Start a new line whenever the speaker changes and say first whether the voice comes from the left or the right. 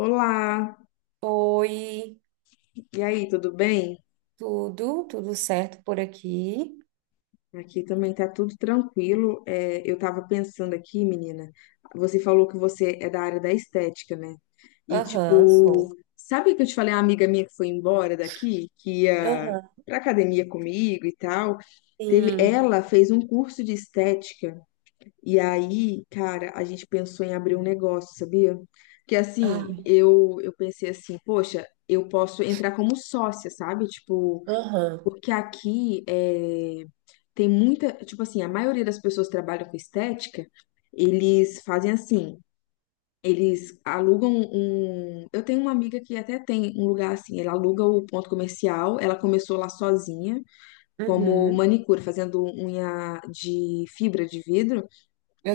left: Olá,
right: Oi,
left: e aí, tudo bem?
right: tudo certo por aqui?
left: Aqui também tá tudo tranquilo. Eu tava pensando aqui, menina, você falou que você é da área da estética, né? E
right: Aham,
left: tipo,
right: sou.
left: sabe que eu te falei, a amiga minha que foi embora daqui, que ia
right: Aham,
left: pra academia comigo e tal? Teve,
right: sim.
left: ela fez um curso de estética, e aí, cara, a gente pensou em abrir um negócio, sabia? Que assim,
right: Ai,
left: eu pensei assim, poxa, eu posso entrar como sócia, sabe? Tipo.
right: aham.
left: Porque aqui é, tem muita, tipo assim, a maioria das pessoas que trabalham com estética, eles fazem assim, eles alugam um. Eu tenho uma amiga que até tem um lugar assim, ela aluga o ponto comercial, ela começou lá sozinha, como
right: Uhum.
left: manicure, fazendo unha de fibra de vidro.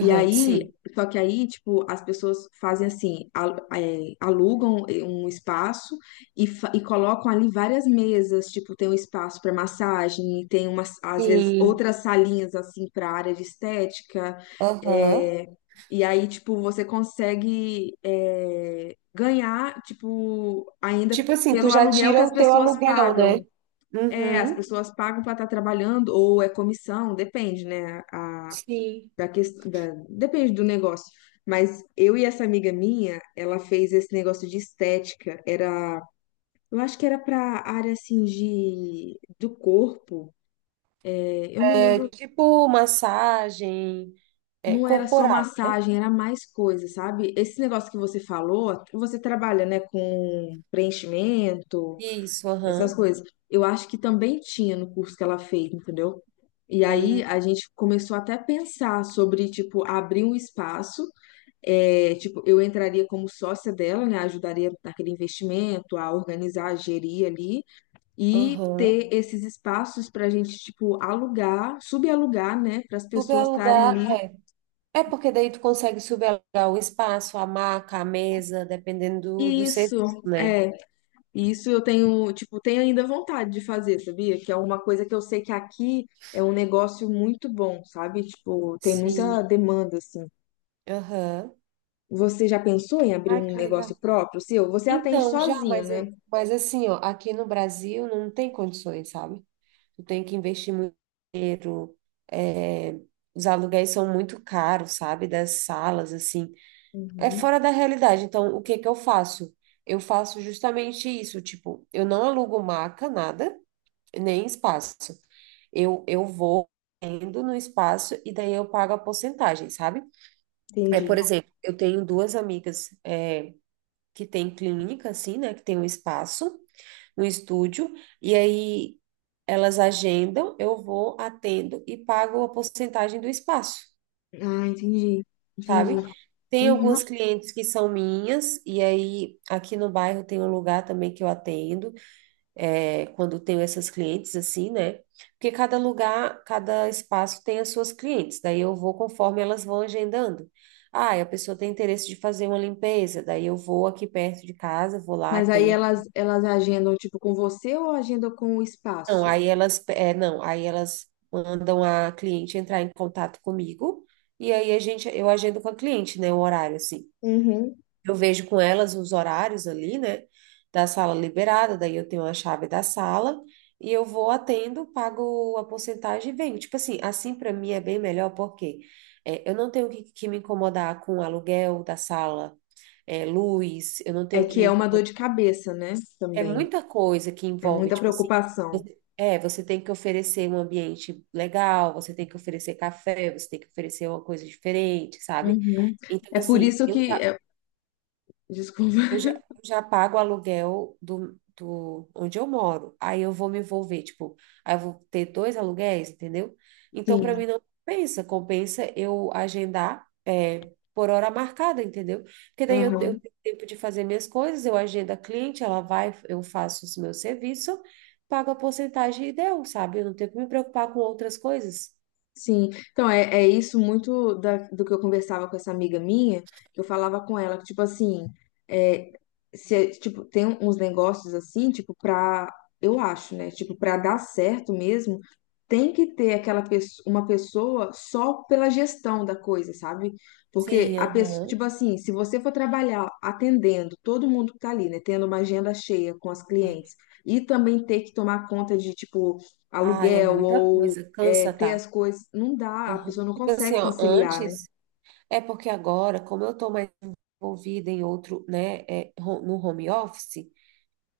left: E aí,
right: sim.
left: só que aí, tipo, as pessoas fazem assim, alugam um espaço e, e colocam ali várias mesas, tipo, tem um espaço para massagem, tem umas, às vezes,
right: Sim.
left: outras salinhas assim para área de estética.
right: Aham.
left: é, e aí, tipo, você consegue ganhar, tipo, ainda
right: Tipo assim, tu
left: pelo
right: já
left: aluguel que
right: tira
left: as
right: o teu
left: pessoas
right: aluguel, né?
left: pagam. É, as
right: Uhum.
left: pessoas pagam para estar trabalhando, ou é comissão, depende, né?
right: Sim.
left: Da questão da, depende do negócio. Mas eu e essa amiga minha, ela fez esse negócio de estética. Era, eu acho que era pra área assim de do corpo. Eu não
right: É
left: lembro,
right: tipo massagem
left: não era só
right: corporal, né?
left: massagem, era mais coisa, sabe? Esse negócio que você falou, você trabalha, né, com preenchimento,
right: Isso,
left: essas
right: aham.
left: coisas. Eu acho que também tinha no curso que ela fez, entendeu? E aí
right: Hum.
left: a gente começou até a pensar sobre, tipo, abrir um espaço. É, tipo, eu entraria como sócia dela, né? Ajudaria naquele investimento, a organizar, a gerir ali e
right: Aham.
left: ter esses espaços para a gente, tipo, alugar, subalugar, né? Para as
right: Tu quer
left: pessoas estarem
right: alugar?
left: ali.
right: É porque daí tu consegue subelar o espaço, a maca, a mesa, dependendo do, do
left: Isso,
right: serviço, né?
left: é. Isso eu tenho, tipo, tenho ainda vontade de fazer, sabia? Que é uma coisa que eu sei que aqui é um negócio muito bom, sabe? Tipo, tem
right: Sim.
left: muita demanda, assim.
right: Aham.
left: Você já pensou em abrir
right: Ai,
left: um
right: que
left: negócio
right: legal.
left: próprio seu? Você atende
right: Então, já,
left: sozinha,
right: mas,
left: né?
right: mas assim, ó, aqui no Brasil não tem condições, sabe? Tu tem que investir muito dinheiro. é, os aluguéis são muito caros, sabe? Das salas, assim. É
left: Uhum,
right: fora da realidade. Então, o que que eu faço? Eu faço justamente isso, tipo, eu não alugo maca, nada, nem espaço. Eu vou indo no espaço e daí eu pago a porcentagem, sabe? É,
left: entendi.
right: por exemplo, eu tenho duas amigas que têm clínica, assim, né? Que tem um espaço, um estúdio, e aí elas agendam, eu vou, atendo e pago a porcentagem do espaço,
left: Ah, entendi, entendi.
right: sabe? Tem
left: Uhum.
right: algumas clientes que são minhas, e aí aqui no bairro tem um lugar também que eu atendo. Quando tenho essas clientes assim, né? Porque cada lugar, cada espaço tem as suas clientes, daí eu vou conforme elas vão agendando. Ah, e a pessoa tem interesse de fazer uma limpeza, daí eu vou aqui perto de casa, vou lá,
left: Mas aí
right: atendo.
left: elas agendam, tipo, com você ou agendam com o
right: Não,
left: espaço?
right: aí elas, não, aí elas mandam a cliente entrar em contato comigo, e aí eu agendo com a cliente, né, o horário, assim.
left: Uhum.
right: Eu vejo com elas os horários ali, né? Da sala liberada, daí eu tenho a chave da sala e eu vou atendo, pago a porcentagem e venho. Tipo assim, assim para mim é bem melhor porque eu não tenho que me incomodar com o aluguel da sala, luz, eu não
left: É
right: tenho que
left: que
right: me
left: é uma dor
right: incomodar.
left: de cabeça, né?
right: É
left: Também.
right: muita coisa que
left: É
right: envolve,
left: muita
right: tipo assim,
left: preocupação.
right: você tem que oferecer um ambiente legal, você tem que oferecer café, você tem que oferecer uma coisa diferente, sabe?
left: Uhum.
right: Então,
left: É por
right: assim,
left: isso
right: eu
left: que.
right: já
left: Desculpa.
right: Eu já, eu já pago o aluguel do, do onde eu moro. Aí eu vou me envolver, tipo, aí eu vou ter dois aluguéis, entendeu? Então, para
left: Sim.
right: mim, não compensa. Compensa eu agendar por hora marcada, entendeu? Porque daí eu
left: Aham.
right: tenho tempo de fazer minhas coisas, eu agendo a cliente, ela vai, eu faço o meu serviço, pago a porcentagem e deu, sabe? Eu não tenho que me preocupar com outras coisas.
left: Sim, então é, isso muito da, do que eu conversava com essa amiga minha, que eu falava com ela, que tipo assim, é, se, tipo, tem uns negócios assim, tipo, pra, eu acho, né, tipo, pra dar certo mesmo, tem que ter aquela uma pessoa só pela gestão da coisa, sabe? Porque
right: Sim,
left: a pessoa,
right: aham.
left: tipo assim, se você for trabalhar atendendo todo mundo que tá ali, né, tendo uma agenda cheia com as clientes, e também ter que tomar conta de, tipo,
right: Ai, é muita
left: aluguel
right: coisa, cansa,
left: ter
right: tá?
left: as coisas. Não dá, a
right: Aham.
left: pessoa não
right: Tipo assim,
left: consegue
right: ó,
left: conciliar, né?
right: antes. É porque agora, como eu estou mais envolvida em outro, né, no home office,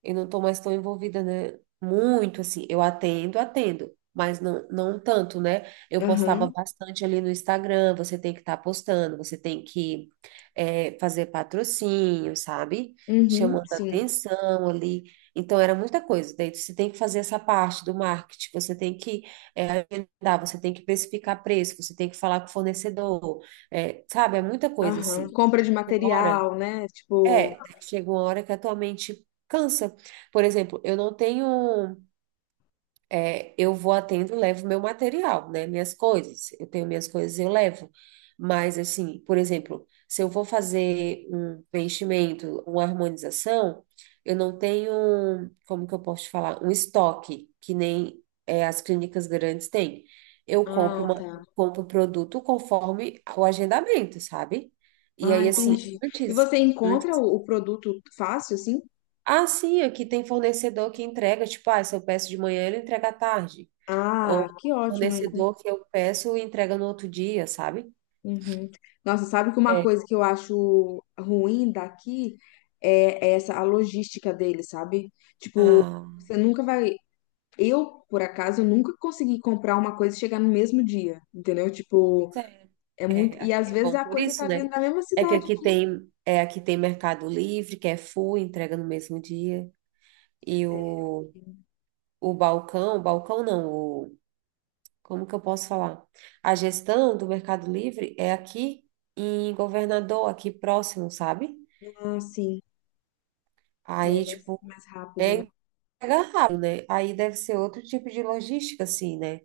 right: eu não estou mais tão envolvida, né? Muito assim, eu atendo, atendo, mas não, não tanto, né? Eu postava
left: Aham,
right: bastante ali no Instagram, você tem que estar postando, você tem que fazer patrocínio, sabe?
left: uhum,
right: Chamando
left: sim.
right: atenção ali. Então era muita coisa. Daí você tem que fazer essa parte do marketing, você tem que é, agendar, você tem que especificar preço, você tem que falar com o fornecedor, sabe? É muita coisa
left: Aham.
right: assim.
left: Compra de
right: Chega uma hora
left: material, né? Tipo,
right: chega uma hora que a tua mente cansa. Por exemplo, eu não tenho. Eu vou atendo, levo meu material, né? Minhas coisas. Eu tenho minhas coisas, eu levo. Mas, assim, por exemplo, se eu vou fazer um preenchimento, uma harmonização, eu não tenho, como que eu posso te falar? Um estoque, que nem as clínicas grandes têm. Eu compro
left: ah, tá.
right: compro o produto conforme o agendamento, sabe? E
left: Ah,
right: aí, assim,
left: entendi. E
right: antes.
left: você encontra o produto fácil, assim?
right: Ah, sim, aqui tem fornecedor que entrega, tipo, ah, se eu peço de manhã, ele entrega à tarde.
left: Ah,
right: Ou
left: que ótimo. Aí, né?
right: fornecedor que eu peço e entrega no outro dia, sabe?
left: Uhum. Nossa, sabe que uma
right: É.
left: coisa que eu acho ruim daqui é é essa a logística dele, sabe? Tipo,
right: Ah,
left: você nunca vai. Eu, por acaso, eu nunca consegui comprar uma coisa e chegar no mesmo dia, entendeu? Tipo,
right: sério.
left: é muito.
right: É,
left: E
right: aqui
left: às
right: é
left: vezes
right: bom
left: a
right: por
left: coisa
right: isso,
left: tá vindo
right: né?
left: da mesma
right: É que
left: cidade
right: aqui
left: aqui.
right: aqui tem Mercado Livre, que é full, entrega no mesmo dia. E
left: É,
right: o balcão, balcão não, como que eu posso falar? A gestão do Mercado Livre é aqui em Governador, aqui próximo, sabe?
left: ah, sim. Aí é
right: Aí,
left: mais,
right: tipo,
left: mais rápido, né?
right: é chega rápido, né? Aí deve ser outro tipo de logística, assim, né?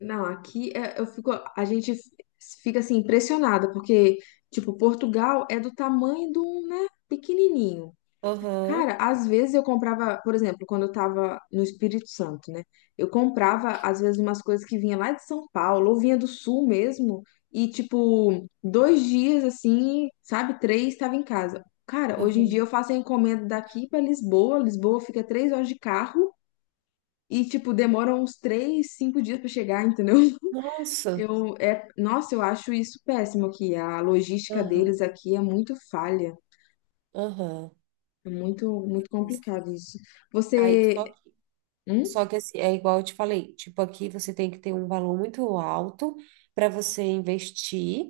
left: Não, aqui é- eu fico, a gente fica assim impressionada, porque, tipo, Portugal é do tamanho de um, né, pequenininho.
right: Aham,
left: Cara, às vezes eu comprava, por exemplo, quando eu tava no Espírito Santo, né? Eu comprava, às vezes, umas coisas que vinha lá de São Paulo, ou vinha do Sul mesmo, e, tipo, 2 dias, assim, sabe? Três, estava em casa. Cara, hoje em dia
right: aham.
left: eu faço a encomenda daqui pra Lisboa. Lisboa fica 3 horas de carro e, tipo, demora uns 3, 5 dias pra chegar, entendeu?
right: Nossa,
left: Nossa, eu acho isso péssimo aqui. A logística
right: aham,
left: deles aqui é muito falha.
right: aham.
left: É muito, muito
right: Pois é.
left: complicado isso.
right: Aí, só
left: Você.
right: que,
left: Hum?
right: só que assim, é igual eu te falei, tipo, aqui você tem que ter um valor muito alto para você investir,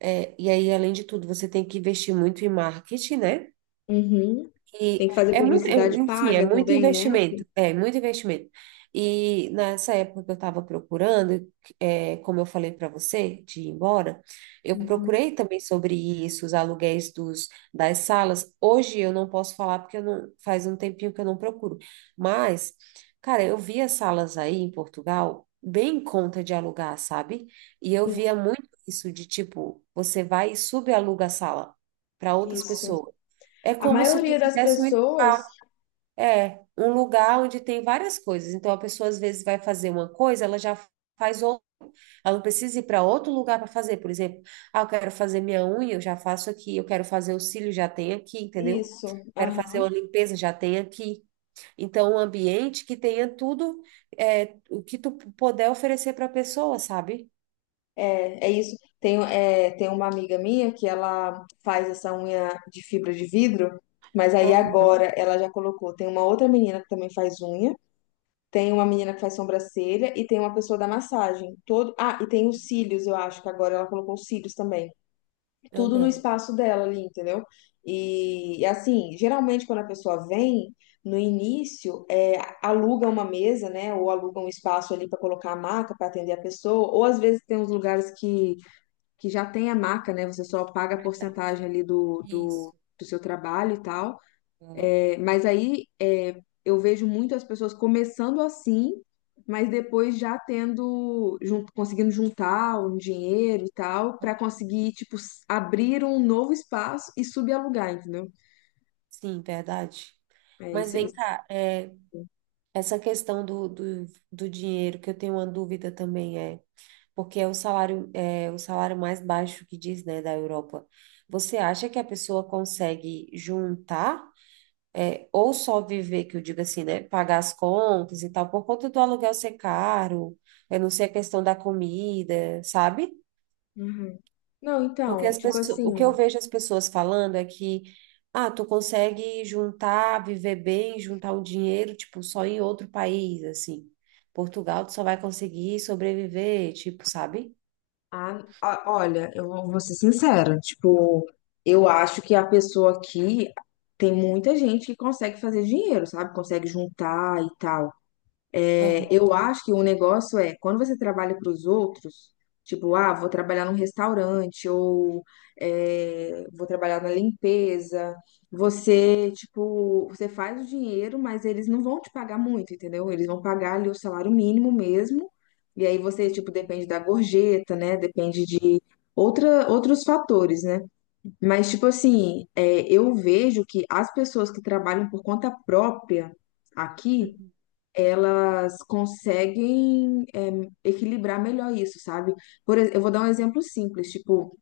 right: e aí, além de tudo, você tem que investir muito em marketing, né?
left: Uhum. Tem
right: E
left: que fazer
right: é muito,
left: publicidade
right: enfim, é
left: paga
right: muito
left: também, né?
right: investimento, é muito investimento. E nessa época que eu estava procurando, é, como eu falei para você, de ir embora, eu
left: Uhum.
right: procurei também sobre isso, os aluguéis dos, das salas. Hoje eu não posso falar porque eu não, faz um tempinho que eu não procuro. Mas, cara, eu via salas aí em Portugal bem em conta de alugar, sabe? E eu
left: Sim,
right: via muito isso de tipo, você vai e subaluga a sala para outras
left: isso.
right: pessoas. É
left: A
right: como se tu
left: maioria das
right: fizesse um,
left: pessoas,
right: é, um lugar onde tem várias coisas. Então, a pessoa às vezes vai fazer uma coisa, ela já faz outra. Ela não precisa ir para outro lugar para fazer. Por exemplo, ah, eu quero fazer minha unha, eu já faço aqui. Eu quero fazer o cílio, já tem aqui, entendeu?
left: isso.
right: Quero fazer
left: Aham.
right: uma limpeza, já tem aqui. Então, um ambiente que tenha tudo o que tu puder oferecer para a pessoa, sabe?
left: É isso. Tem uma amiga minha que ela faz essa unha de fibra de vidro, mas aí
right: Aham,
left: agora ela já colocou. Tem uma outra menina que também faz unha, tem uma menina que faz sobrancelha e tem uma pessoa da massagem. Ah, e tem os cílios, eu acho que agora ela colocou os cílios também. Tudo no
right: aham.
left: espaço dela ali, entendeu? E, assim, geralmente quando a pessoa vem, no início, é, aluga uma mesa, né? Ou aluga um espaço ali para colocar a maca para atender a pessoa, ou às vezes tem uns lugares que já tem a maca, né? Você só paga a
right: Verdade.
left: porcentagem ali do, do,
right: Isso.
left: do seu trabalho e tal.
right: Aham.
left: Mas aí é, eu vejo muito as pessoas começando assim, mas depois já tendo, conseguindo juntar um dinheiro e tal, para conseguir, tipo, abrir um novo espaço e subalugar, entendeu?
right: Sim, verdade.
left: É
right: Mas
left: isso, é
right: vem
left: isso.
right: cá, essa questão do dinheiro, que eu tenho uma dúvida também porque é o salário, mais baixo que diz, né, da Europa. Você acha que a pessoa consegue juntar, ou só viver, que eu digo assim, né, pagar as contas e tal, por conta do aluguel ser caro, eu não sei a questão da comida, sabe?
left: Uhum. Não,
right: Porque
left: então,
right: as
left: tipo
right: pessoas, o que
left: assim,
right: eu vejo as pessoas falando é que, ah, tu consegue juntar, viver bem, juntar um dinheiro, tipo, só em outro país, assim. Portugal, tu só vai conseguir sobreviver, tipo, sabe?
left: olha, eu vou ser sincera, tipo, eu acho que a pessoa aqui tem muita gente que consegue fazer dinheiro, sabe? Consegue juntar e tal.
right: Aham.
left: Eu acho que o negócio é quando você trabalha para os outros, tipo, ah, vou trabalhar num restaurante ou é, vou trabalhar na limpeza. Você, tipo, você faz o dinheiro, mas eles não vão te pagar muito, entendeu? Eles vão pagar ali o salário mínimo mesmo. E aí você, tipo, depende da gorjeta, né? Depende de outra, outros fatores, né? Mas, tipo assim, é, eu vejo que as pessoas que trabalham por conta própria aqui
right: Uhum.
left: elas conseguem equilibrar melhor isso, sabe? Eu vou dar um exemplo simples, tipo,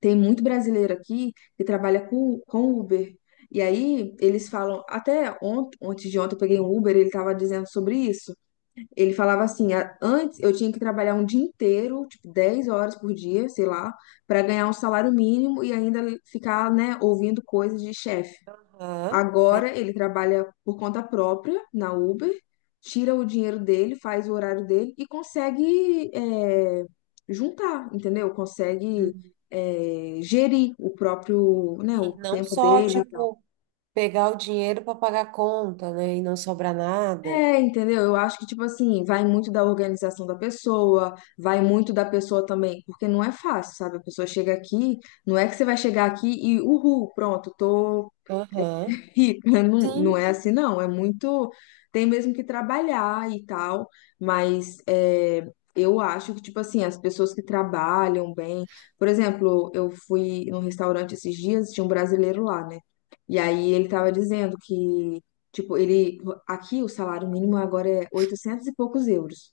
left: tem muito brasileiro aqui que trabalha com, Uber. E aí eles falam, até ontem, antes de ontem eu peguei um Uber, ele tava dizendo sobre isso. Ele falava assim, antes eu tinha que trabalhar um dia inteiro, tipo 10 horas por dia, sei lá, para ganhar um salário mínimo e ainda ficar, né, ouvindo coisas de chefe.
right: Aham.
left: Agora ele trabalha por conta própria na Uber, tira o dinheiro dele, faz o horário dele e consegue juntar, entendeu? Consegue
right: Uhum.
left: gerir o próprio, né,
right: Sim,
left: o
right: não
left: tempo
right: só,
left: dele.
right: tipo, pegar o dinheiro para pagar a conta, né, e não sobrar nada.
left: É, entendeu? Eu acho que, tipo assim, vai muito da organização da pessoa, vai muito da pessoa também, porque não é fácil, sabe? A pessoa chega aqui, não é que você vai chegar aqui e, uhul, pronto, tô
right: Aham.
left: rica, não, não é
right: Sim.
left: assim, não. É muito. Tem mesmo que trabalhar e tal, mas é, eu acho que, tipo assim, as pessoas que trabalham bem. Por exemplo, eu fui num restaurante esses dias, tinha um brasileiro lá, né? E aí ele tava dizendo que, tipo, ele. Aqui o salário mínimo agora é 800 e poucos euros.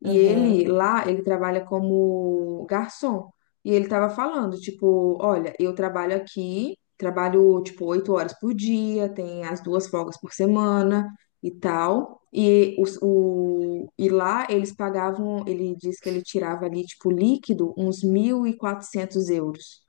left: E ele
right: Aham.
left: lá, ele trabalha como garçom. E ele tava falando, tipo, olha, eu trabalho aqui, trabalho tipo 8 horas por dia, tem as 2 folgas por semana e tal. E, os, o, e lá eles pagavam, ele disse que ele tirava ali, tipo, líquido, uns 1.400 euros.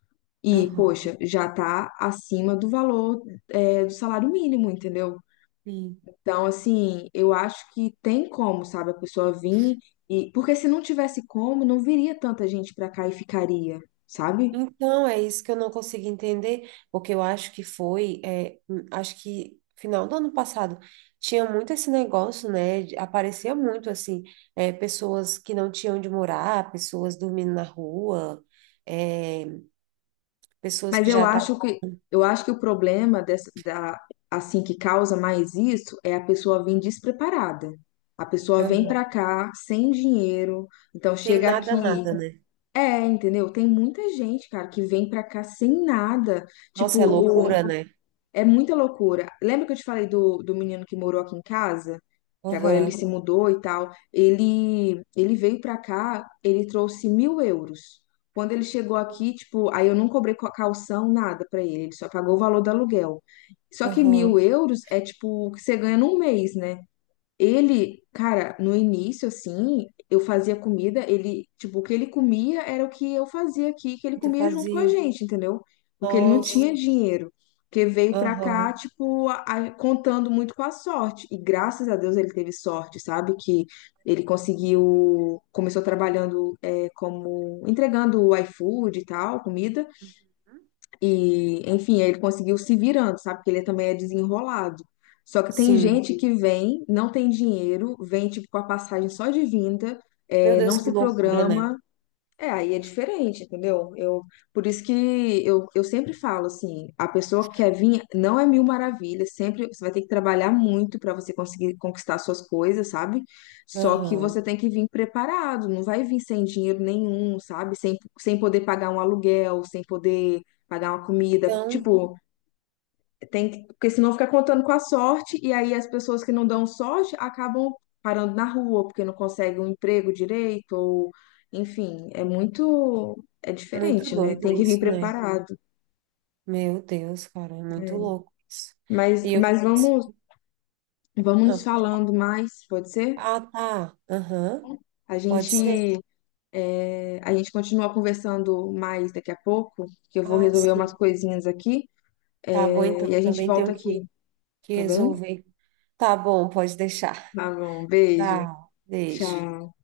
left: E,
right: Aham.
left: poxa, já tá acima do valor, é, do salário mínimo, entendeu?
right: Sim.
left: Então, assim, eu acho que tem como, sabe, a pessoa vir e porque se não tivesse como, não viria tanta gente pra cá e ficaria, sabe?
right: Então, é isso que eu não consigo entender, porque eu acho que foi, acho que final do ano passado tinha muito esse negócio, né? Aparecia muito assim, pessoas que não tinham onde morar, pessoas dormindo na rua, é, pessoas
left: Mas
right: que
left: eu
right: já tá.
left: acho que eu acho que o problema dessa, da assim que causa mais isso é a pessoa vir despreparada. A pessoa vem
right: Aham.
left: pra cá sem dinheiro, então
right: Sem
left: chega aqui,
right: nada, nada, né?
left: entendeu? Tem muita gente, cara, que vem pra cá sem nada.
right: Nossa, é
left: Tipo,
right: loucura, né?
left: é muita loucura. Lembra que eu te falei do, menino que morou aqui em casa? Que agora ele
right: Aham,
left: se mudou e tal. Ele veio pra cá, ele trouxe 1.000 euros. Quando ele chegou aqui, tipo, aí eu não cobrei calção, nada pra ele. Ele só pagou o valor do aluguel. Só que
right: aham.
left: 1.000 euros é tipo o que você ganha num mês, né? Ele, cara, no início, assim, eu fazia comida, ele, tipo, o que ele comia era o que eu fazia aqui, que ele
right: E tu
left: comia junto com a
right: fazia?
left: gente, entendeu? Porque ele não
right: Nossa,
left: tinha dinheiro. Porque veio pra cá,
right: aham.
left: tipo, contando muito com a sorte. E graças a Deus ele teve sorte, sabe? Que ele conseguiu, começou trabalhando, é, como, entregando o iFood e tal, comida. E, enfim, ele conseguiu se virando, sabe? Porque ele também é desenrolado. Só que tem
right: Sim.
left: gente que vem, não tem dinheiro, vem tipo com a passagem só de vinda,
right: Meu
left: não
right: Deus, que
left: se
right: loucura, né?
left: programa aí é diferente, entendeu? Eu, por isso que eu sempre falo assim, a pessoa que quer vir não é mil maravilhas, sempre você vai ter que trabalhar muito para você conseguir conquistar suas coisas, sabe? Só que
right: Aham.
left: você tem que vir preparado, não vai vir sem dinheiro nenhum, sabe? Sem poder pagar um aluguel, sem poder pagar uma comida.
right: Então.
left: Tipo, tem que, porque senão fica contando com a sorte, e aí as pessoas que não dão sorte acabam parando na rua, porque não conseguem um emprego direito, ou enfim, é muito, é
right: Muito
left: diferente, né?
right: doido
left: Tem que vir
right: isso, né?
left: preparado.
right: Meu Deus, cara, é muito louco isso.
left: Mas,
right: E eu,
left: mas
right: assim,
left: vamos, vamos
right: ah,
left: nos
right: pode-
left: falando mais, pode ser?
right: ah, tá, aham,
left: A
right: pode
left: gente,
right: ser.
left: é, a gente continua conversando mais daqui a pouco, que eu vou
right: Ah,
left: resolver umas
right: sim.
left: coisinhas aqui,
right: Tá bom,
left: é,
right: então,
left: e a gente
right: também
left: volta
right: tenho
left: aqui,
right: que,
left: tá bem?
right: resolver. Tá bom, pode deixar.
left: Tá bom, beijo,
right: Tá, beijo.
left: tchau.